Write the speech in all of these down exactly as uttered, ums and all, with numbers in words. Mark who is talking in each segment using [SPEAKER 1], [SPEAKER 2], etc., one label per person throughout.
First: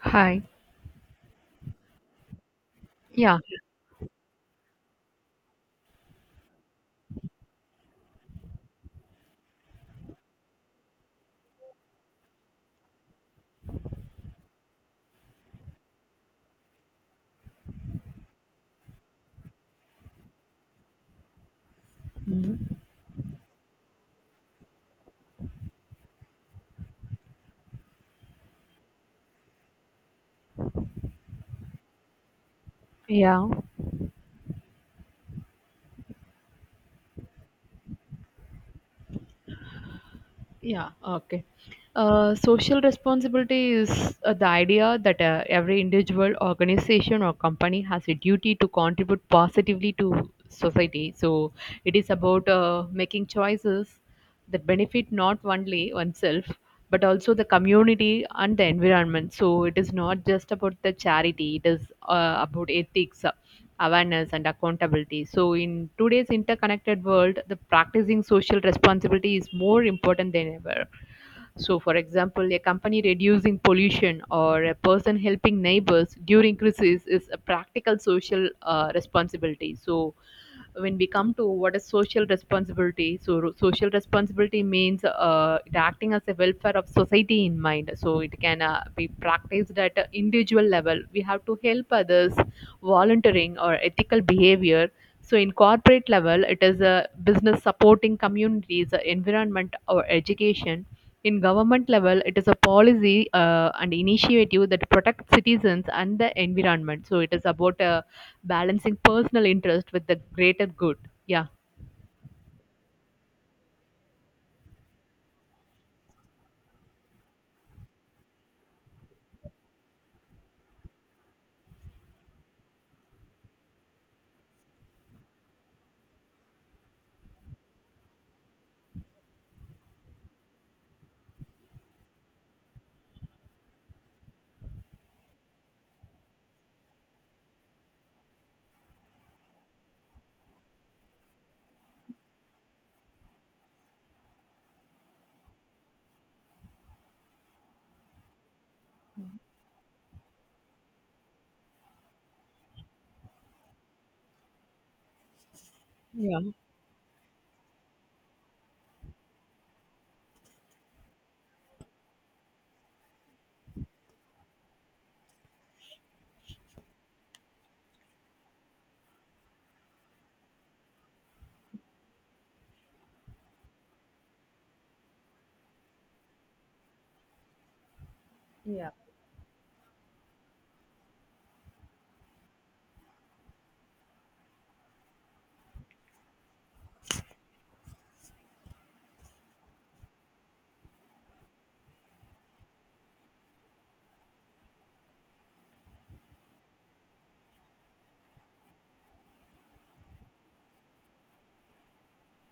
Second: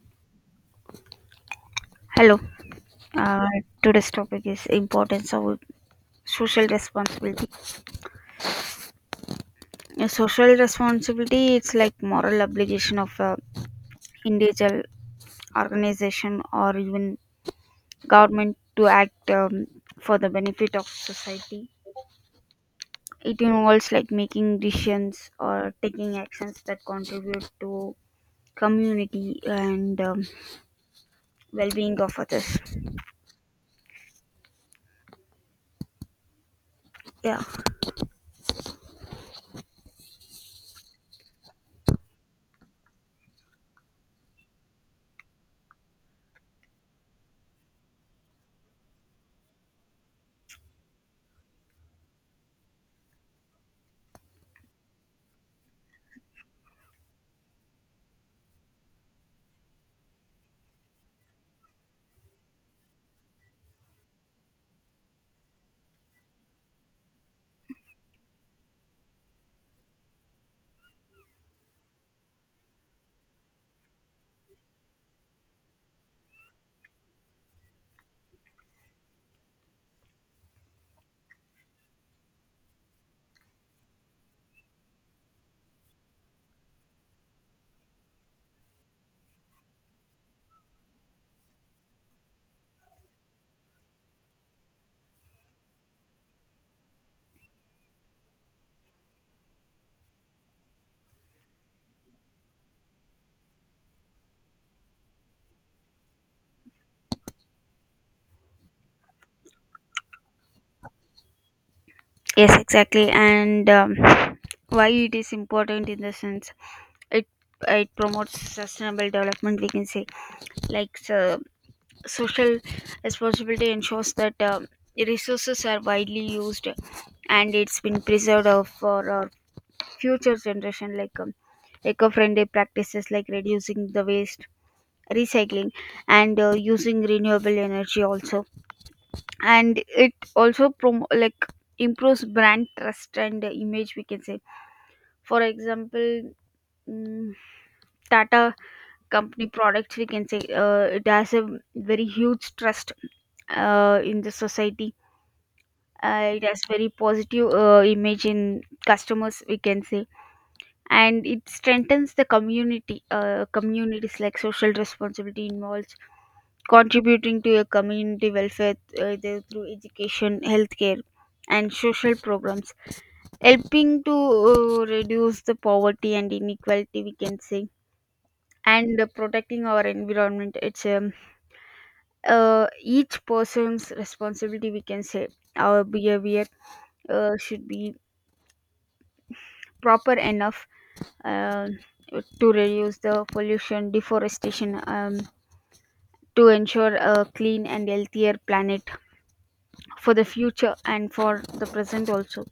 [SPEAKER 1] Hi.
[SPEAKER 2] Hello.
[SPEAKER 1] Yeah.
[SPEAKER 2] Uh, Today's topic is importance of social responsibility. Uh, Social responsibility it's like moral obligation of a individual, organization, or even government to act um, for the benefit of society.
[SPEAKER 1] Mhm.
[SPEAKER 2] It involves like making decisions or taking actions that contribute to community and, um, well-being of others.
[SPEAKER 1] Yeah.
[SPEAKER 2] Yeah.
[SPEAKER 1] Yeah. Okay. Uh, social responsibility is uh, the idea that uh, every individual, organization, or company has a duty to contribute positively to society. So it is about uh, making choices that benefit not only oneself but also the community and the environment. So it is not just about the charity; it is uh, about ethics, awareness and accountability. So, in today's interconnected world, the practicing social responsibility is more important than ever. So, for example, a company reducing pollution or a person helping neighbors during crisis is a practical social uh, responsibility. So, when we come to what is social responsibility, so ro- social responsibility means uh, it acting as a welfare of society in mind, so it can uh, be practiced at an individual level. We have to help others, volunteering or ethical behavior. So in corporate level it is a business supporting communities, uh, environment or education. In government level it is a policy uh, and initiative that protects citizens and the environment. So it is about uh, balancing personal interest with the greater good. Yeah.
[SPEAKER 2] Yes, exactly. And, um, why it is important in the sense it it promotes sustainable development, we can say. Like, so, social responsibility ensures that um, resources are widely used and it's been preserved uh, for our future generation, like, um, eco-friendly practices like reducing the waste, recycling, and uh, using renewable energy also. And it also prom- like improves brand trust and, uh, image, we can say. For example, mm, Tata company products, we can say, uh, it has a very huge trust uh, in the society. Uh,
[SPEAKER 1] Yeah.
[SPEAKER 2] it has very positive uh, image in customers, we can say. And it strengthens the community, uh, communities, like social responsibility involves contributing to a community welfare, uh, either through education, healthcare, and social programs, helping to uh, reduce the poverty and inequality, we can say.
[SPEAKER 1] Yeah.
[SPEAKER 2] And uh, protecting our environment, it's a uh, each person's responsibility, we can say. Our behavior uh, should be proper enough uh, to reduce the pollution, deforestation, um, to ensure a clean and healthier planet for the future and for the present also.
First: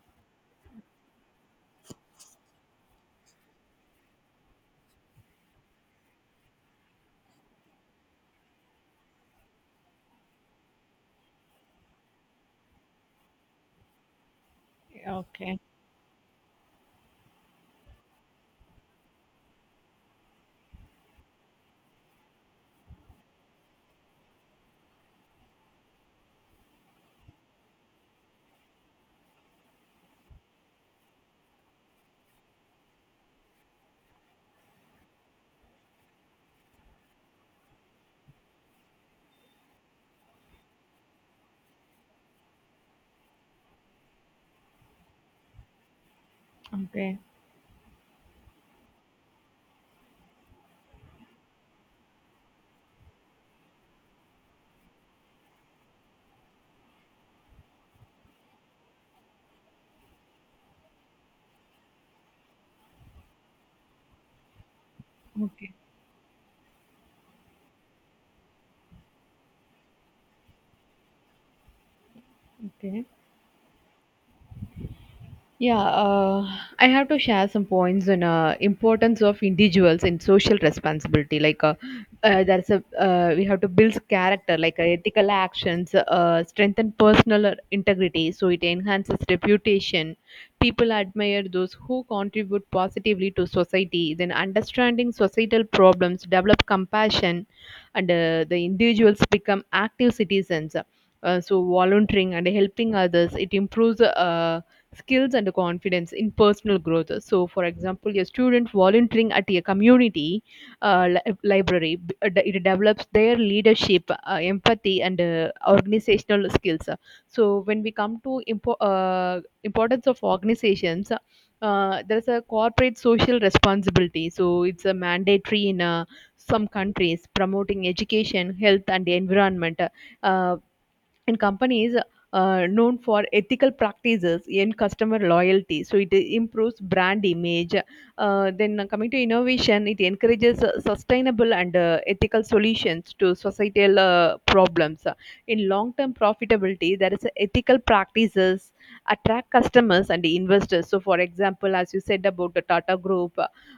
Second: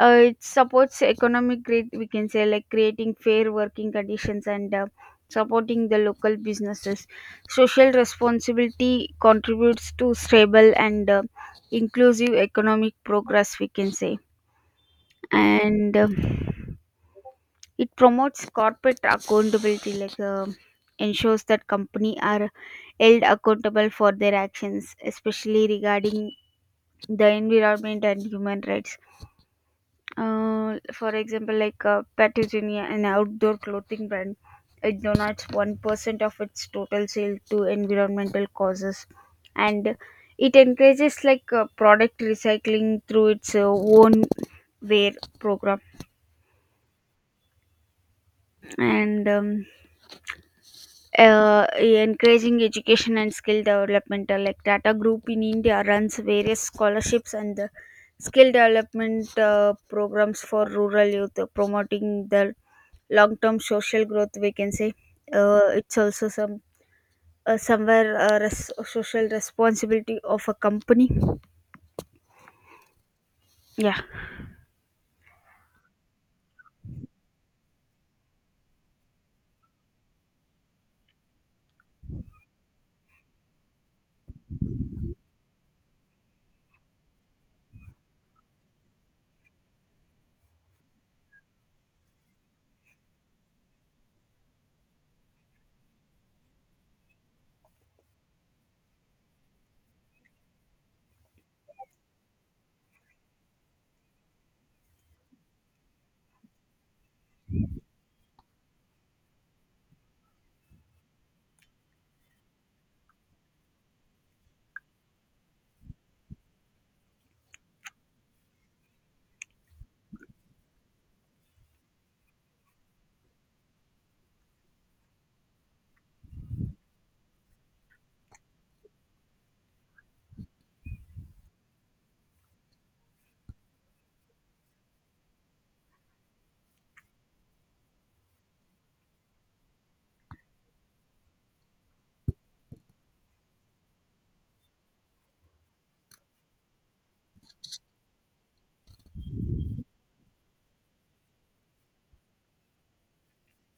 [SPEAKER 2] Uh, it supports economic growth, we can say, like creating fair working conditions and, uh, supporting the local businesses. Social responsibility contributes to stable and, uh, inclusive economic progress, we can say.
[SPEAKER 1] Okay.
[SPEAKER 2] And uh, it promotes corporate accountability, like, uh, ensures that company are held accountable for their actions, especially regarding the environment and human rights. Uh, for example, like, uh, Patagonia, an outdoor clothing brand, it donates one percent of its total sale to environmental causes, and it encourages, like, uh, product recycling through its uh, own wear program.
[SPEAKER 1] Okay.
[SPEAKER 2] And, um, uh, encouraging education and skill development, uh, like Tata Group in India runs various scholarships and, uh, skill development uh, programs for rural youth, uh, promoting the long-term social growth, we can say. Uh,
[SPEAKER 1] Okay.
[SPEAKER 2] it's also some, uh, somewhere, uh, res- social responsibility of a company,
[SPEAKER 1] Okay.
[SPEAKER 2] yeah.
[SPEAKER 1] Yeah, uh, I have to share some points on uh, importance of individuals in social responsibility. Like, uh, uh, there's a uh, We have to build character, like uh, ethical actions uh, strengthen personal integrity, so it enhances reputation. People admire those who contribute positively to society. Then, understanding societal problems, develop compassion, and uh, the individuals become active citizens. Uh, so volunteering and helping others, it improves uh, skills and confidence in personal growth. So for example, a student volunteering at a community uh, li- library b- uh, it develops their leadership, uh, empathy and uh, organizational skills. So when we come to impo- uh, importance of organizations, uh, there's a corporate social responsibility. So it's a mandatory in uh, some countries, promoting education, health and environment. uh, and companies uh, known for ethical practices in customer loyalty, so it improves brand image. Uh, then coming to innovation, it encourages uh, sustainable and uh, ethical solutions to societal uh, problems. In long term profitability, there is a ethical practices attract customers and investors. So for example, as you said about the Tata group,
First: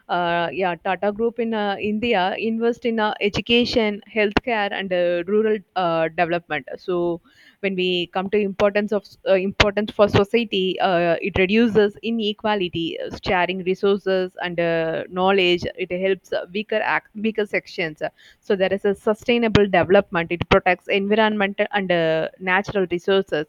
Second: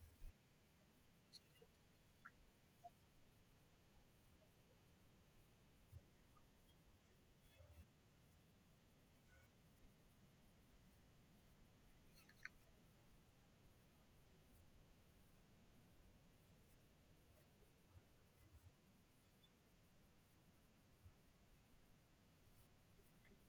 [SPEAKER 1] uh, yeah, Tata group in uh, India invest in uh, education, healthcare and uh, rural uh, development. So when we come to importance of uh, importance for society, uh, it reduces inequality, uh, sharing resources and uh, knowledge. It helps uh, weaker act, weaker sections. So there is a sustainable development, it protects environment and uh, natural resources.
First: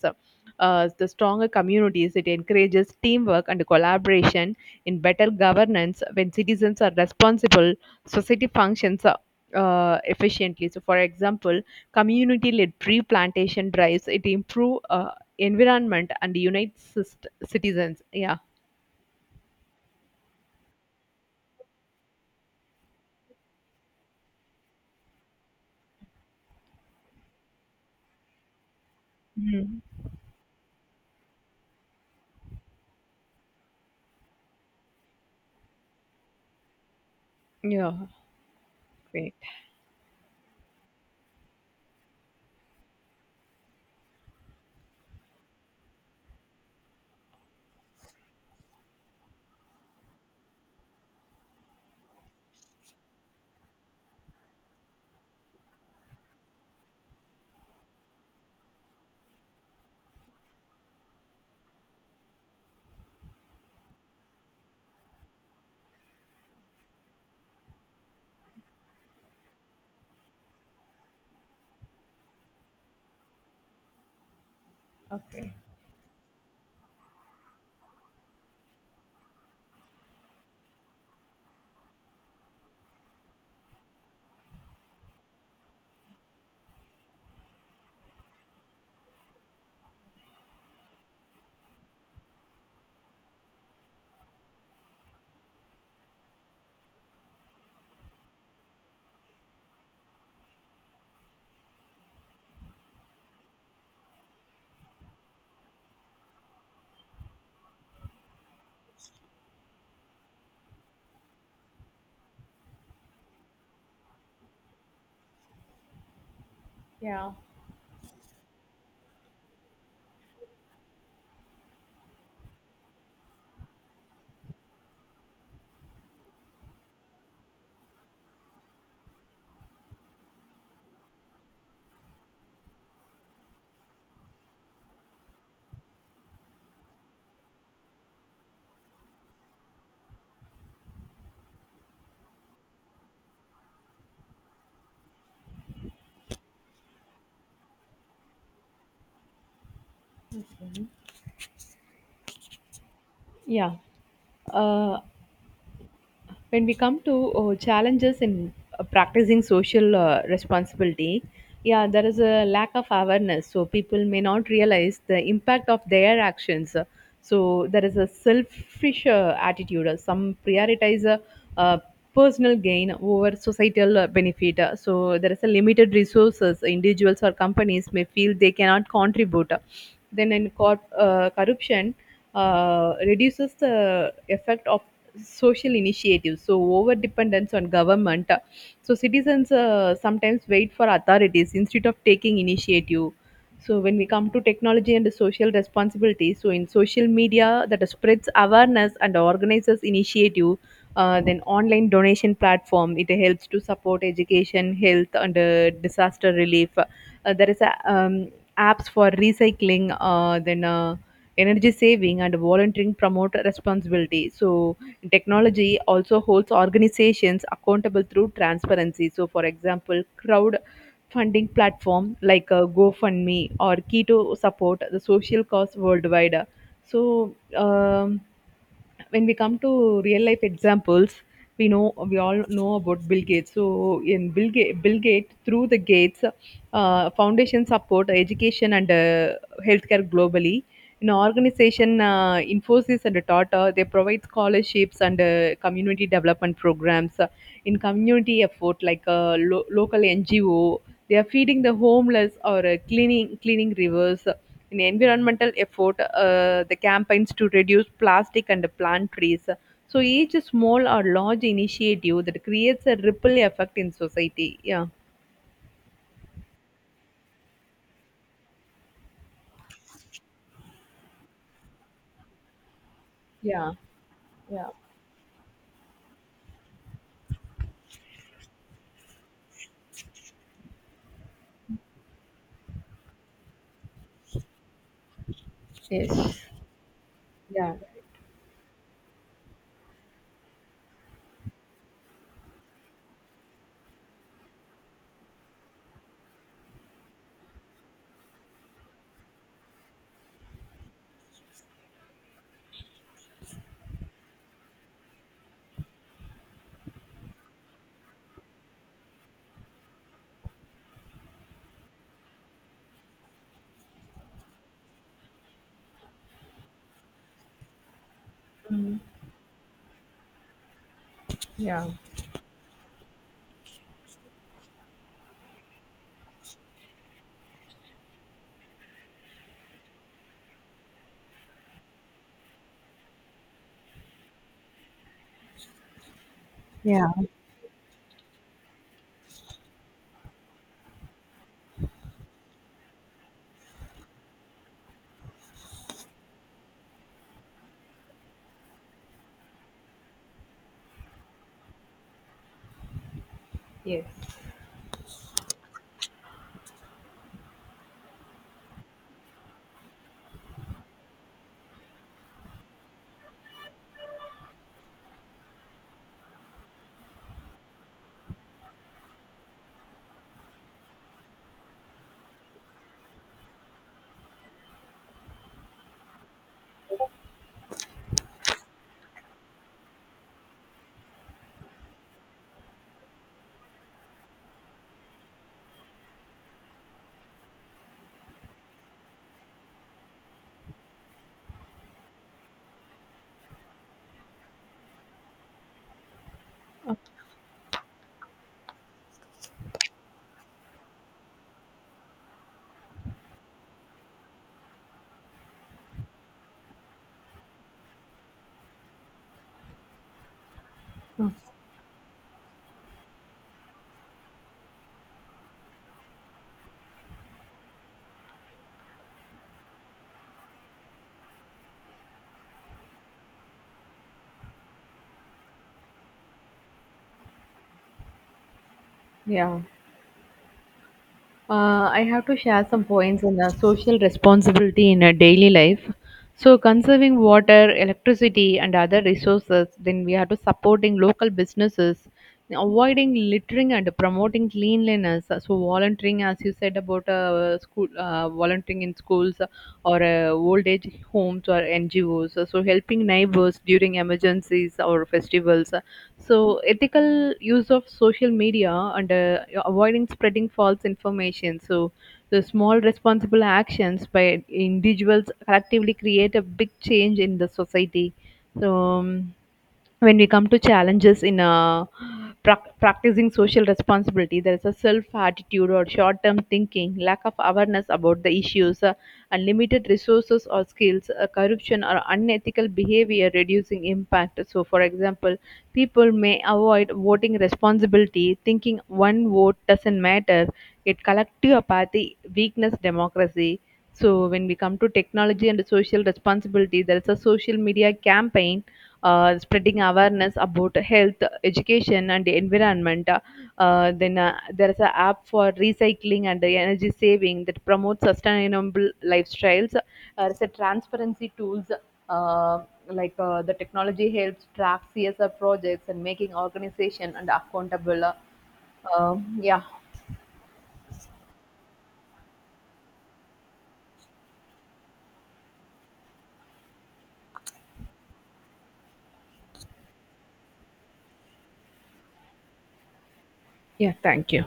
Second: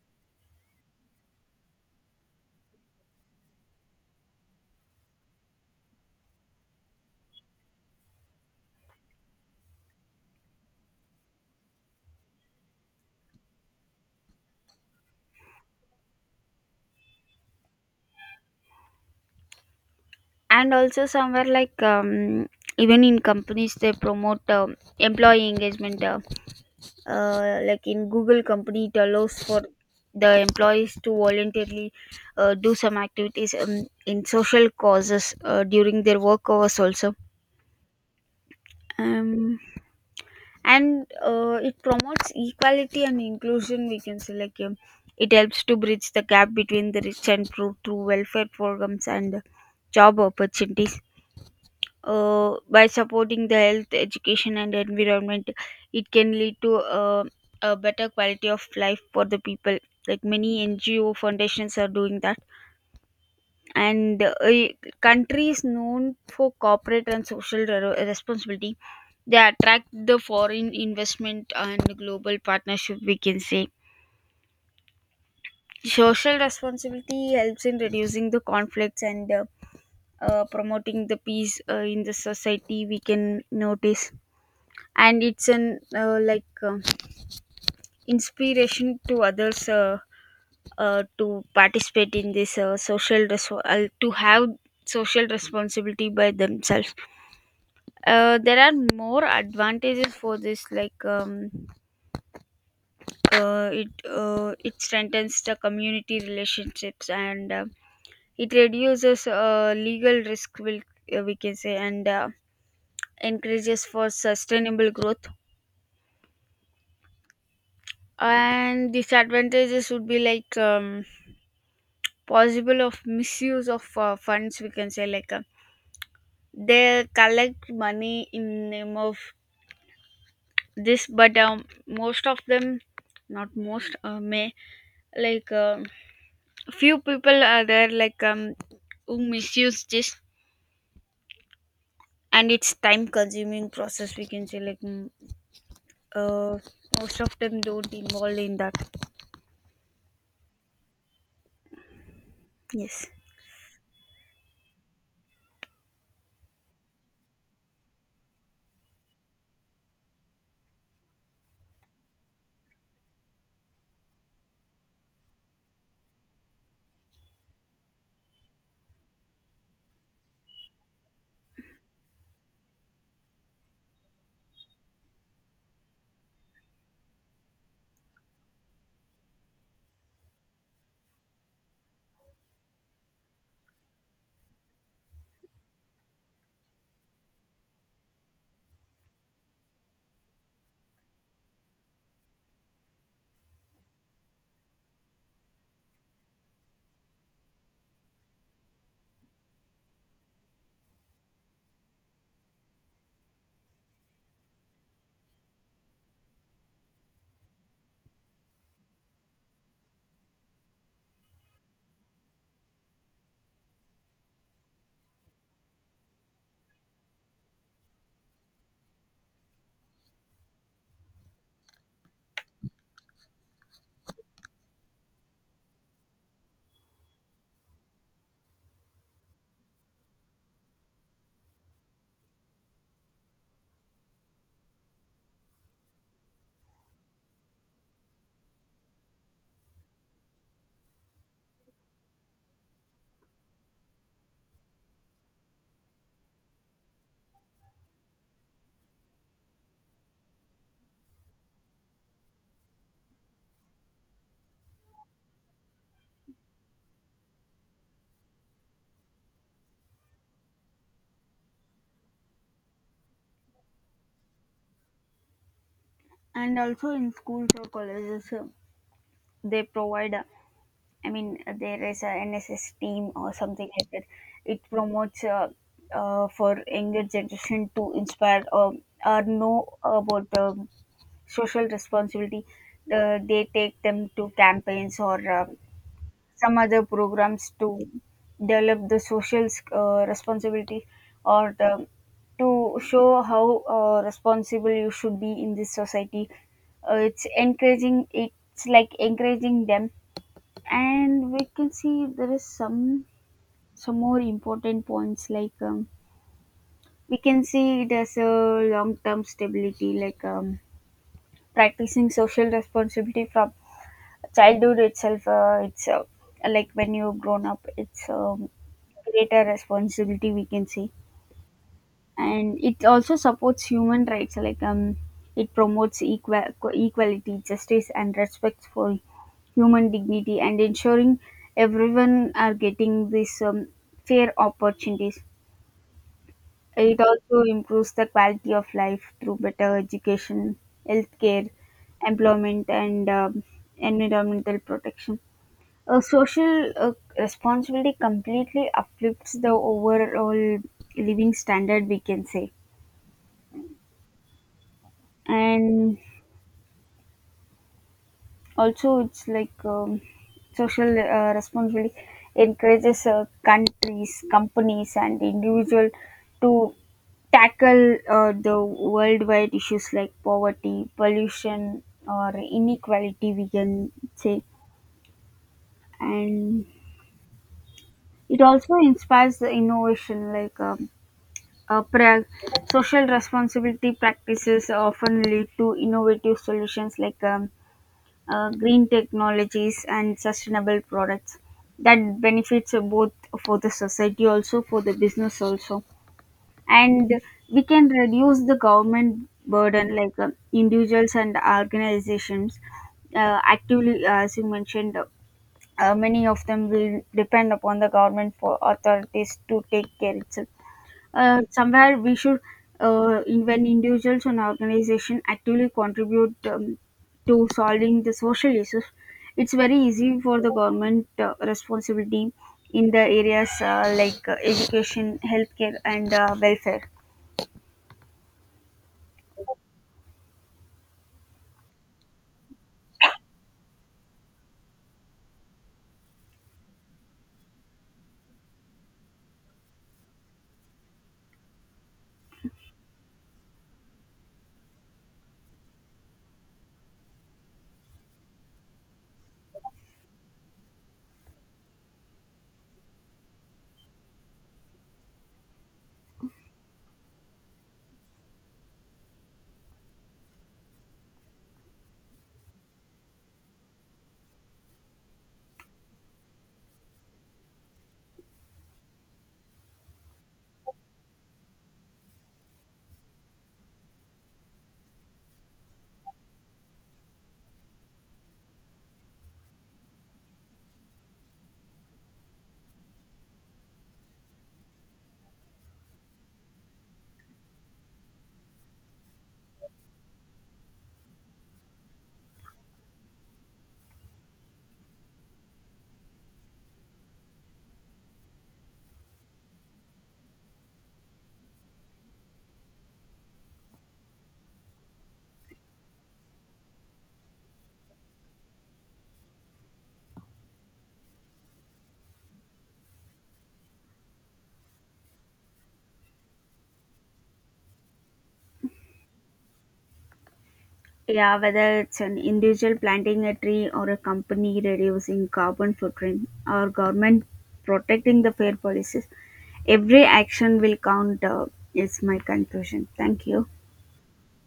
[SPEAKER 1] uh, The stronger communities, it encourages teamwork and collaboration. In better governance, when citizens are responsible, society functions uh, efficiently. So for example, community-led tree plantation drives, it improve uh, environment and unites cist- citizens. Yeah.
[SPEAKER 2] And also somewhere, like, um, even in companies they promote, um, employee engagement, uh, uh, like in Google company it allows for
[SPEAKER 1] Mhm.
[SPEAKER 2] the employees to voluntarily uh, do some activities, um, in social causes uh, during their work hours also.
[SPEAKER 1] Yeah. Great.
[SPEAKER 2] um, and uh, it promotes equality and inclusion, we can say, like, um, it helps to bridge the gap between the rich and poor through welfare programs and job opportunities. Uh, by supporting the health, education, and environment, it can lead to uh, a better quality of life for the people, like many NGO foundations are doing that. And uh, a country is known for corporate and social re- responsibility, they attract the foreign investment and global partnership, we can say.
[SPEAKER 1] Okay.
[SPEAKER 2] Social responsibility helps in reducing the conflicts and, uh, uh, promoting the peace uh, in the society, we can notice. And it's an uh, like uh, inspiration to others, uh, uh, to participate in this, uh, social res- uh, to have social responsibility by themselves. Uh, there are more advantages for this, like. Um, uh, it uh, It strengthens the community relationships and, uh, it reduces uh, legal risk will, uh, we can say, and uh, encourages for sustainable growth.
[SPEAKER 1] Yeah.
[SPEAKER 2] And disadvantages would be like, um, possible of misuse of uh, funds, we can say, like, uh, they collect money in name of this, but, um, most of them, not most, uh, may, like um few people are there, like um who misuse this. And it's time consuming process, we can say, like, mm, uh, most of them don't involve in that. Yes.
[SPEAKER 1] Yeah. Uh, when we come to uh, challenges in uh, practicing social uh, responsibility, yeah, there is a lack of awareness, so people may not realize the impact of their actions. So there is a selfish uh, attitude, uh, some prioritize uh, uh, personal gain over societal uh, benefit. Uh, so there is a limited resources, individuals or companies may feel they cannot contribute. Uh, then in corp- uh, corruption uh, reduces the effect of social initiatives. So over dependence on government, so citizens uh, sometimes wait for authorities instead of taking initiative. So when we come to technology and social responsibility, so in social media that spreads awareness and organizes initiative, uh, then online donation platform, it helps to support education, health and uh, disaster relief. Uh, there is a, um, apps for recycling, uh, then uh, energy saving and volunteering promote responsibility. So technology also holds organizations accountable through transparency. So, for example, crowdfunding platform like uh, GoFundMe or Keto support the social cause worldwide. So, um, when we come to real life examples, we know we all know about Bill Gates. So in bill, Ga- Bill Gates, through the Gates uh, Foundation, support education and uh, healthcare globally. In organization, uh, Infosys and Tata, they provide scholarships and uh, community development programs. Uh, in community effort, like uh, lo- local NGO, they are feeding the homeless or uh, cleaning cleaning rivers. In environmental effort, uh, the campaigns to reduce plastic and plant trees. So each small or large initiative that creates a ripple effect in society. Yeah,
[SPEAKER 2] And also in schools or colleges, uh, they provide, uh, I mean, uh, there is a NSS team or something
[SPEAKER 1] yeah,
[SPEAKER 2] like that. It
[SPEAKER 1] yeah,
[SPEAKER 2] promotes, uh, uh, for younger generation to inspire or or know about, um social responsibility. Uh, they take them to campaigns or, uh,
[SPEAKER 1] yes,
[SPEAKER 2] some other programs to
[SPEAKER 1] yeah,
[SPEAKER 2] develop the social uh, responsibility, or the, to show how uh, responsible you should be in this society. Uh, it's encouraging, it's like encouraging them. And we can see there is some some more important points, like, um, we can see it as a long term stability, like, um, practicing social responsibility from childhood itself, uh, it's uh, like when you've grown up it's, um, greater responsibility, we can say.
[SPEAKER 1] yeah,
[SPEAKER 2] And it also supports human rights, like, um it promotes equal equality, justice, and respect for human dignity, and ensuring everyone are getting these, um, fair opportunities. It
[SPEAKER 1] yeah,
[SPEAKER 2] also improves the quality of life through better education, healthcare, employment, and, um, environmental protection. Uh, social uh, responsibility completely uplifts the overall living standard, we can say.
[SPEAKER 1] yes.
[SPEAKER 2] And also, it's like, um, social uh, responsibility encourages uh, countries, companies, and individual to tackle uh, the worldwide issues like poverty, pollution, or inequality, we can say. And it also inspires the innovation, like. Um, Uh, pra- Social responsibility practices often lead to innovative solutions like, um, uh, green technologies and sustainable products that benefits uh, both for the society also for the business also. And we can reduce the government burden, like, um, individuals and organizations uh, actively, uh, as you mentioned, uh, many of them will depend upon the government for authorities to take care itself. Uh, somewhere we should, uh, in- when individuals and organization actively contribute, um, to solving the social issues, it's very easy for the government uh, responsibility in the areas, uh, like, uh, education, healthcare, and, uh, welfare.
[SPEAKER 1] Yeah. Uh, I have to share some points on the social responsibility in a daily life. So, conserving water, electricity, and other resources, then we have to supporting local businesses, avoiding littering and promoting cleanliness. So, volunteering, as you said about uh, school, uh, volunteering in schools or uh, old age homes or N G Os. So, helping neighbors during emergencies or festivals, so, ethical use of social media and uh, avoiding spreading false information. So, The small responsible actions by individuals collectively create a big change in the society. So, um, when we come to challenges in uh, prac- practicing social responsibility, there is a self attitude or short term thinking, lack of awareness about the issues, uh, unlimited resources or skills, uh, corruption or unethical behavior reducing impact. So, for example, people may avoid voting responsibility, thinking one vote doesn't matter, yet collective apathy weakness democracy. So, when we come to technology and social responsibility, there is a social media campaign uh, spreading awareness about health, education, and environment. Uh, then uh, There is an app for recycling and the energy saving that promotes sustainable lifestyles. Uh, there's a transparency tools, uh, like uh, the technology helps track C S R projects and making organization and accountable. Uh, um, yeah.
[SPEAKER 2] Yeah, whether it's an individual planting a tree or a company reducing carbon footprint or government protecting the fair policies, every action will count. Uh, is my conclusion. Thank you.
[SPEAKER 1] Yeah, thank you.